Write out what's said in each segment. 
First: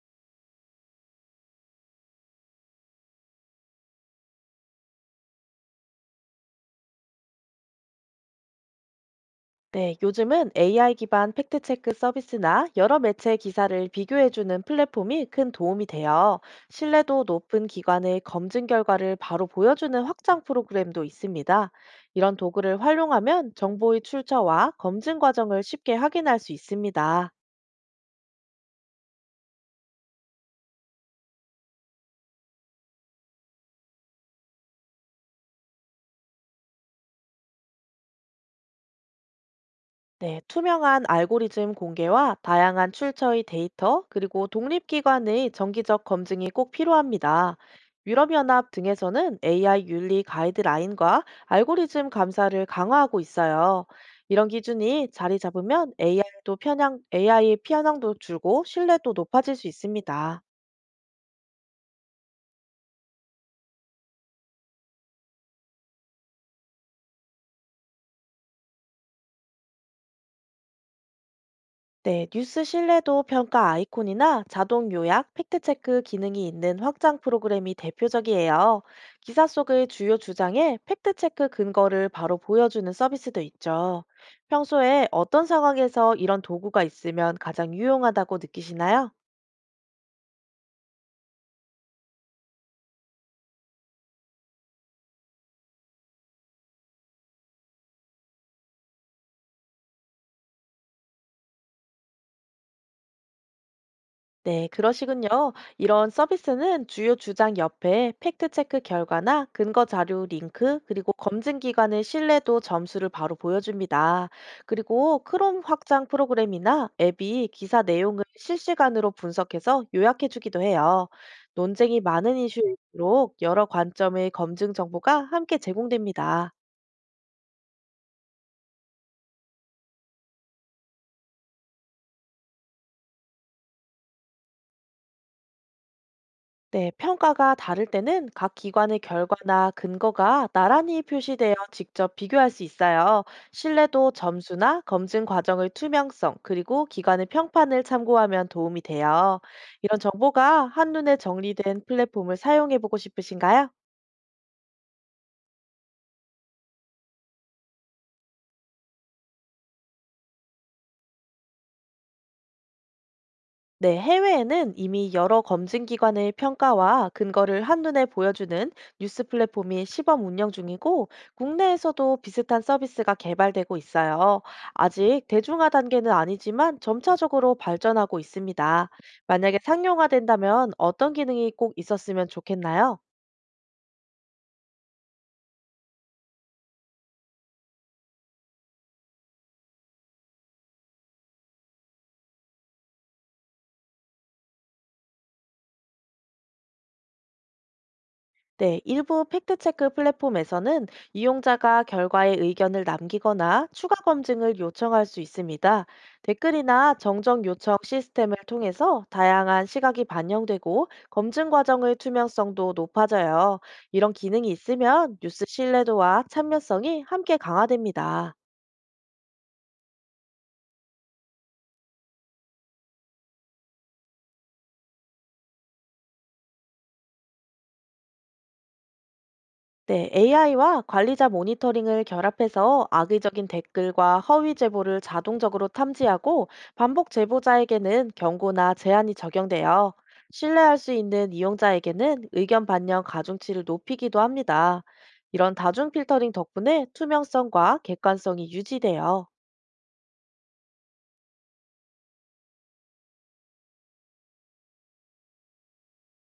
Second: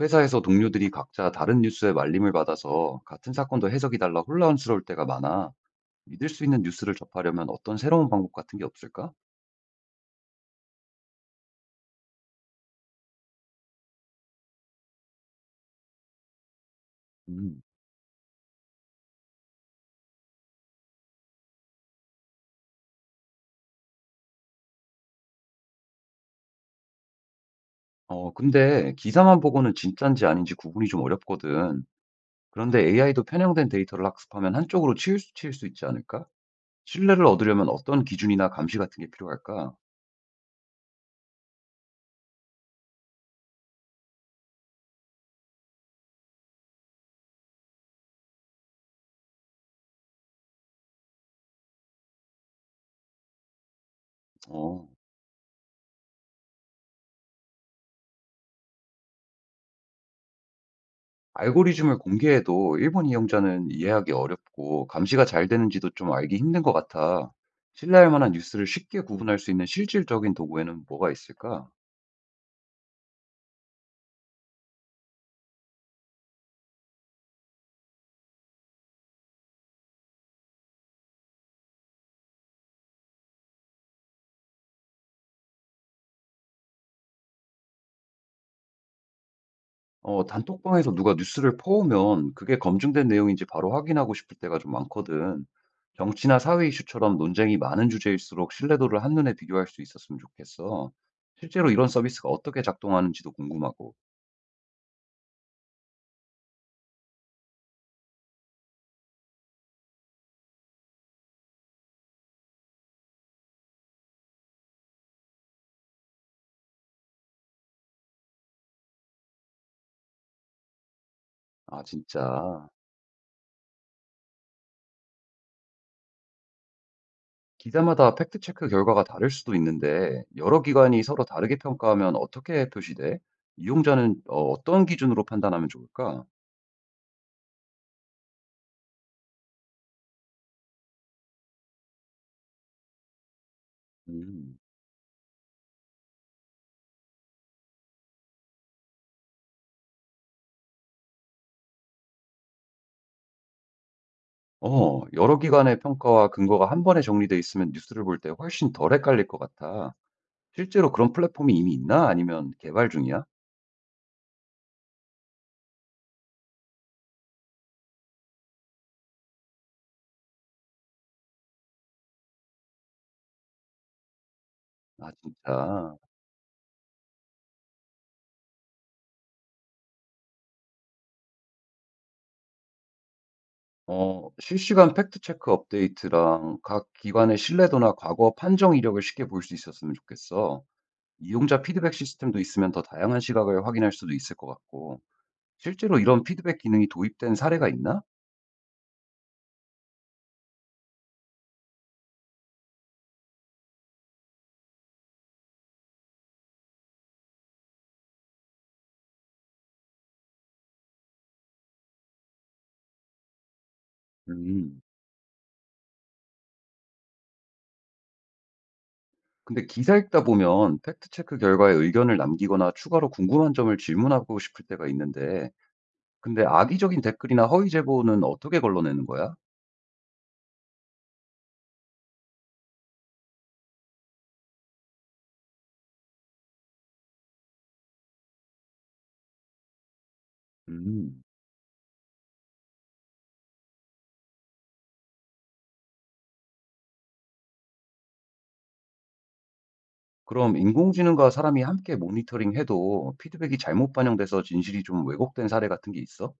회사에서 동료들이 각자 다른 뉴스에 말림을 받아서 같은 사건도 해석이 달라 혼란스러울 때가 많아. 믿을 수 있는 뉴스를 접하려면 어떤 새로운 방법 같은 게 없을까? 네, 요즘은 AI 기반 팩트체크 서비스나 여러 매체 기사를 비교해주는 플랫폼이 큰 도움이 돼요. 신뢰도 음, 높은 기관의 검증 결과를 바로 보여주는 확장 프로그램도 있습니다. 이런 도구를 활용하면 정보의 출처와 검증 과정을 쉽게 확인할 수 있습니다. 근데 기사만 보고는 진짠지 아닌지 구분이 좀 어렵거든. 그런데 AI도 편향된 데이터를 학습하면 한쪽으로 치일 수 있지 않을까? 신뢰를 얻으려면 어떤 기준이나 감시 같은 게 필요할까? 네, 투명한 알고리즘 공개와 다양한 출처의 데이터, 그리고 독립기관의 정기적 검증이 꼭 필요합니다. 유럽연합 등에서는 AI 윤리 가이드라인과 알고리즘 감사를 강화하고 있어요. 이런 어, 기준이 자리 잡으면 AI의 편향도 줄고 신뢰도 높아질 수 있습니다. 알고리즘을 공개해도 일본 이용자는 이해하기 어렵고 감시가 잘 되는지도 좀 알기 힘든 것 같아. 신뢰할 만한 뉴스를 쉽게 구분할 수 있는 실질적인 도구에는 뭐가 있을까? 네, 뉴스 신뢰도 평가 아이콘이나 자동 요약, 팩트체크 기능이 있는 확장 프로그램이 대표적이에요. 기사 속의 주요 주장에 팩트체크 근거를 바로 보여주는 서비스도 있죠. 평소에 어떤 상황에서 이런 도구가 있으면 가장 유용하다고 느끼시나요? 단톡방에서 누가 뉴스를 퍼오면 그게 검증된 내용인지 바로 확인하고 싶을 때가 좀 많거든. 정치나 사회 이슈처럼 논쟁이 많은 주제일수록 신뢰도를 한눈에 비교할 수 있었으면 좋겠어. 실제로 이런 서비스가 어떻게 작동하는지도 궁금하고. 네, 그러시군요. 이런 서비스는 주요 주장 옆에 팩트체크 결과나 근거 자료 링크, 그리고 검증 기관의 신뢰도 점수를 바로 보여줍니다. 그리고 크롬 확장 프로그램이나 앱이 기사 내용을 실시간으로 분석해서 요약해주기도 해요. 아, 논쟁이 많은 진짜. 이슈일수록 여러 관점의 검증 정보가 함께 제공됩니다. 기사마다 팩트 체크 결과가 다를 수도 있는데 여러 기관이 서로 다르게 평가하면 어떻게 표시돼? 이용자는 어떤 기준으로 판단하면 좋을까? 네, 평가가 다를 때는 각 기관의 결과나 근거가 나란히 표시되어 직접 비교할 수 있어요. 신뢰도 음, 점수나 검증 과정의 투명성, 그리고 기관의 평판을 참고하면 도움이 돼요. 이런 정보가 한눈에 정리된 플랫폼을 사용해 보고 싶으신가요? 여러 기관의 평가와 근거가 한 번에 정리돼 있으면 뉴스를 볼 때 훨씬 덜 헷갈릴 것 같아. 실제로 그런 플랫폼이 이미 있나? 아니면 개발 중이야? 네, 해외에는 이미 여러 검증 기관의 평가와 근거를 한눈에 보여주는 뉴스 플랫폼이 시범 운영 중이고, 국내에서도 비슷한 서비스가 개발되고 있어요. 아, 아직 대중화 진짜. 단계는 아니지만 점차적으로 발전하고 있습니다. 만약에 상용화된다면 어떤 기능이 꼭 있었으면 좋겠나요? 실시간 팩트체크 업데이트랑 각 기관의 신뢰도나 과거 판정 이력을 쉽게 볼 수 있었으면 좋겠어. 이용자 피드백 시스템도 있으면 더 다양한 시각을 확인할 수도 있을 것 같고, 실제로 이런 피드백 기능이 도입된 사례가 있나? 네, 일부 팩트체크 플랫폼에서는 이용자가 결과에 의견을 남기거나 추가 검증을 요청할 수 있습니다. 댓글이나 정정 요청 시스템을 통해서 다양한 시각이 반영되고 검증 과정의 투명성도 높아져요. 이런 기능이 음. 있으면 뉴스 신뢰도와 참여성이 함께 강화됩니다. 근데 기사 읽다 보면 팩트체크 결과에 의견을 남기거나 추가로 궁금한 점을 질문하고 싶을 때가 있는데, 근데 악의적인 댓글이나 허위 제보는 어떻게 걸러내는 거야? 네, AI와 관리자 모니터링을 결합해서 악의적인 댓글과 허위 제보를 자동적으로 탐지하고 반복 제보자에게는 경고나 제한이 적용돼요. 신뢰할 수 음. 있는 이용자에게는 의견 반영 가중치를 높이기도 합니다. 이런 다중 필터링 덕분에 투명성과 객관성이 유지돼요. 그럼 인공지능과 사람이 함께 모니터링해도 피드백이 잘못 반영돼서 진실이 좀 왜곡된 사례 같은 게 있어?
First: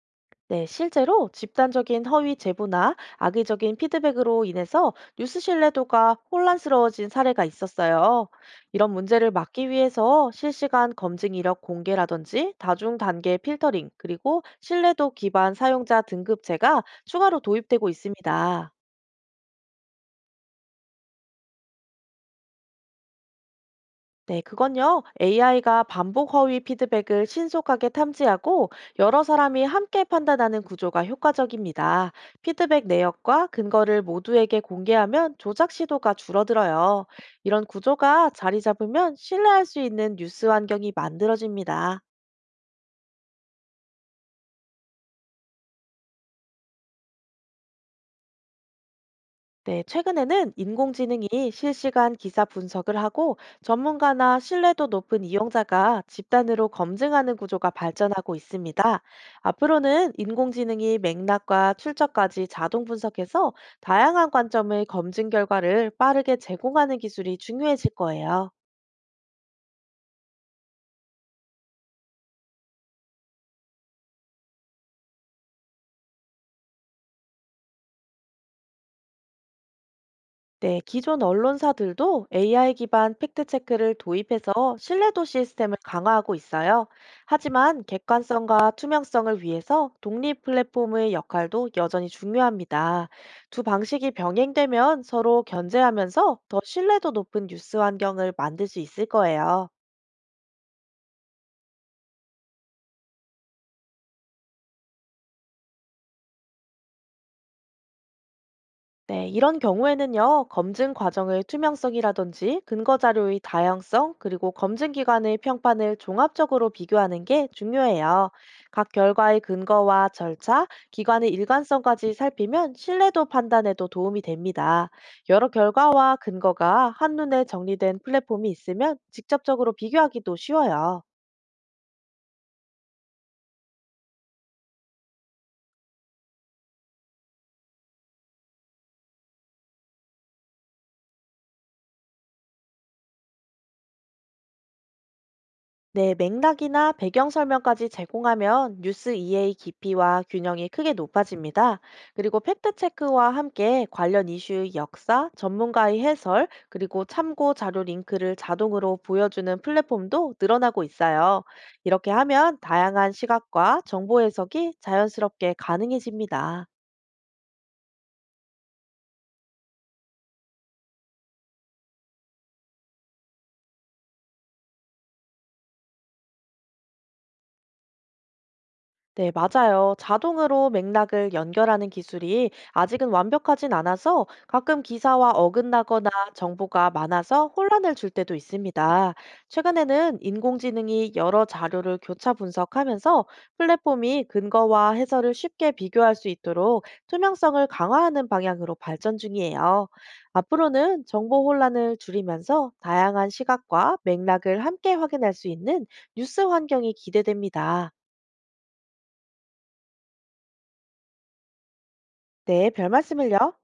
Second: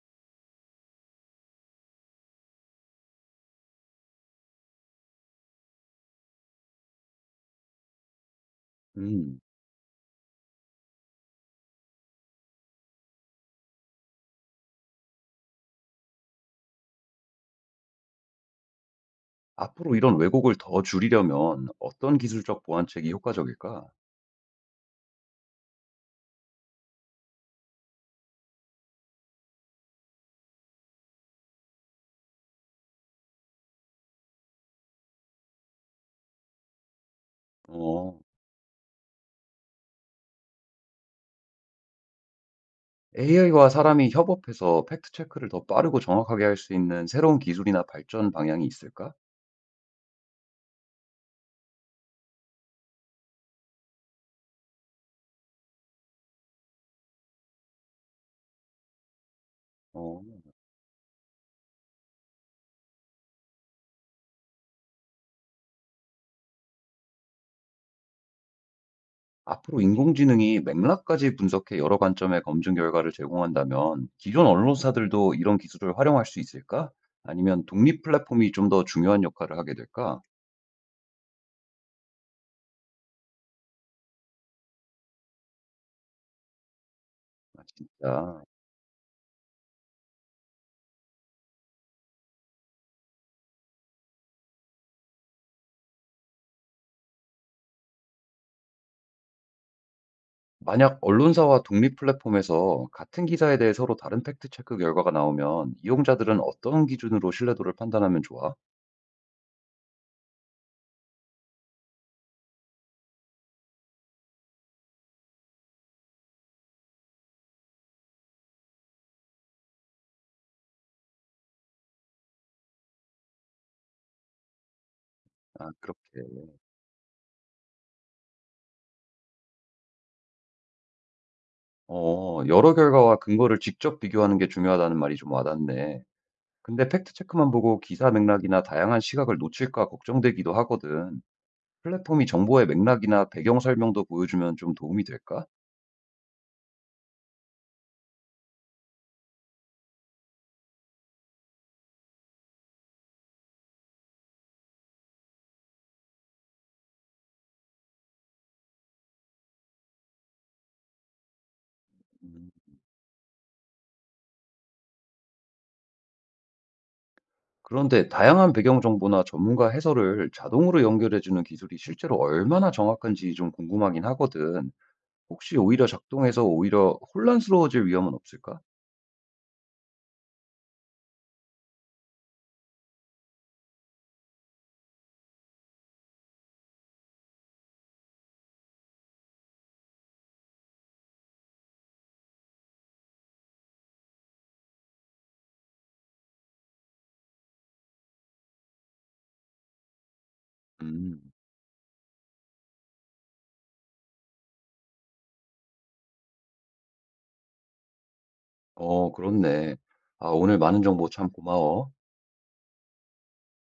네, 실제로 집단적인 허위 제보나 악의적인 피드백으로 인해서 뉴스 신뢰도가 혼란스러워진 사례가 있었어요. 이런 문제를 음. 막기 위해서 실시간 검증 이력 공개라든지 다중 단계 필터링, 그리고 신뢰도 기반 사용자 등급제가 추가로 도입되고 있습니다. 앞으로 이런 왜곡을 더 줄이려면 어떤 기술적 보완책이 효과적일까? 네, 그건요. AI가 반복 허위 피드백을 신속하게 탐지하고 여러 사람이 함께 판단하는 구조가 효과적입니다. 피드백 내역과 근거를 모두에게 공개하면 조작 시도가 줄어들어요. 이런 어. 구조가 자리 잡으면 신뢰할 수 있는 뉴스 환경이 만들어집니다. AI와 사람이 협업해서 팩트 체크를 더 빠르고 정확하게 할 수 있는 새로운 기술이나 발전 방향이 있을까? 네, 최근에는 인공지능이 실시간 기사 분석을 하고 전문가나 신뢰도 높은 이용자가 집단으로 검증하는 구조가 발전하고 있습니다. 앞으로는 어. 인공지능이 맥락과 출처까지 자동 분석해서 다양한 관점의 검증 결과를 빠르게 제공하는 기술이 중요해질 거예요. 앞으로 인공지능이 맥락까지 분석해 여러 관점의 검증 결과를 제공한다면 기존 언론사들도 이런 기술을 활용할 수 있을까? 아니면 독립 플랫폼이 좀 더 중요한 역할을 하게 될까? 네, 기존 언론사들도 AI 기반 팩트체크를 도입해서 신뢰도 시스템을 강화하고 있어요. 아, 하지만 진짜. 객관성과 투명성을 위해서 독립 플랫폼의 역할도 여전히 중요합니다. 두 방식이 병행되면 서로 견제하면서 더 신뢰도 높은 뉴스 환경을 만들 수 있을 거예요. 만약 언론사와 독립 플랫폼에서 같은 기사에 대해 서로 다른 팩트 체크 결과가 나오면 이용자들은 어떤 기준으로 신뢰도를 판단하면 좋아? 네, 이런 경우에는요, 검증 과정의 투명성이라든지 근거 자료의 다양성, 그리고 검증 기관의 평판을 종합적으로 비교하는 게 중요해요. 각 결과의 근거와 절차, 기관의 일관성까지 살피면 신뢰도 판단에도 도움이 됩니다. 여러 아, 결과와 그렇게. 근거가 한눈에 정리된 플랫폼이 있으면 직접적으로 비교하기도 쉬워요. 어 여러 결과와 근거를 직접 비교하는 게 중요하다는 말이 좀 와닿네. 근데 팩트 체크만 보고 기사 맥락이나 다양한 시각을 놓칠까 걱정되기도 하거든. 플랫폼이 정보의 맥락이나 배경 설명도 보여주면 좀 도움이 될까? 네, 맥락이나 배경 설명까지 제공하면 뉴스 이해의 깊이와 균형이 크게 높아집니다. 그리고 팩트체크와 함께 관련 이슈의 역사, 전문가의 해설, 그리고 참고 자료 링크를 자동으로 보여주는 플랫폼도 늘어나고 있어요. 이렇게 음, 하면 다양한 시각과 정보 해석이 자연스럽게 가능해집니다. 그런데 다양한 배경 정보나 전문가 해설을 자동으로 연결해주는 기술이 실제로 얼마나 정확한지 좀 궁금하긴 하거든. 혹시 오히려 작동해서 오히려 혼란스러워질 위험은 없을까? 네, 맞아요. 자동으로 맥락을 연결하는 기술이 아직은 완벽하진 않아서 가끔 기사와 어긋나거나 정보가 많아서 혼란을 줄 때도 있습니다. 최근에는 인공지능이 여러 자료를 교차 분석하면서 플랫폼이 근거와 해설을 쉽게 비교할 수 있도록 투명성을 강화하는 방향으로 발전 중이에요. 앞으로는 음, 정보 혼란을 줄이면서 다양한 시각과 맥락을 함께 확인할 수 있는 뉴스 환경이 기대됩니다. 그렇네. 아, 오늘 많은 정보 참 고마워. 네, 별 말씀을요.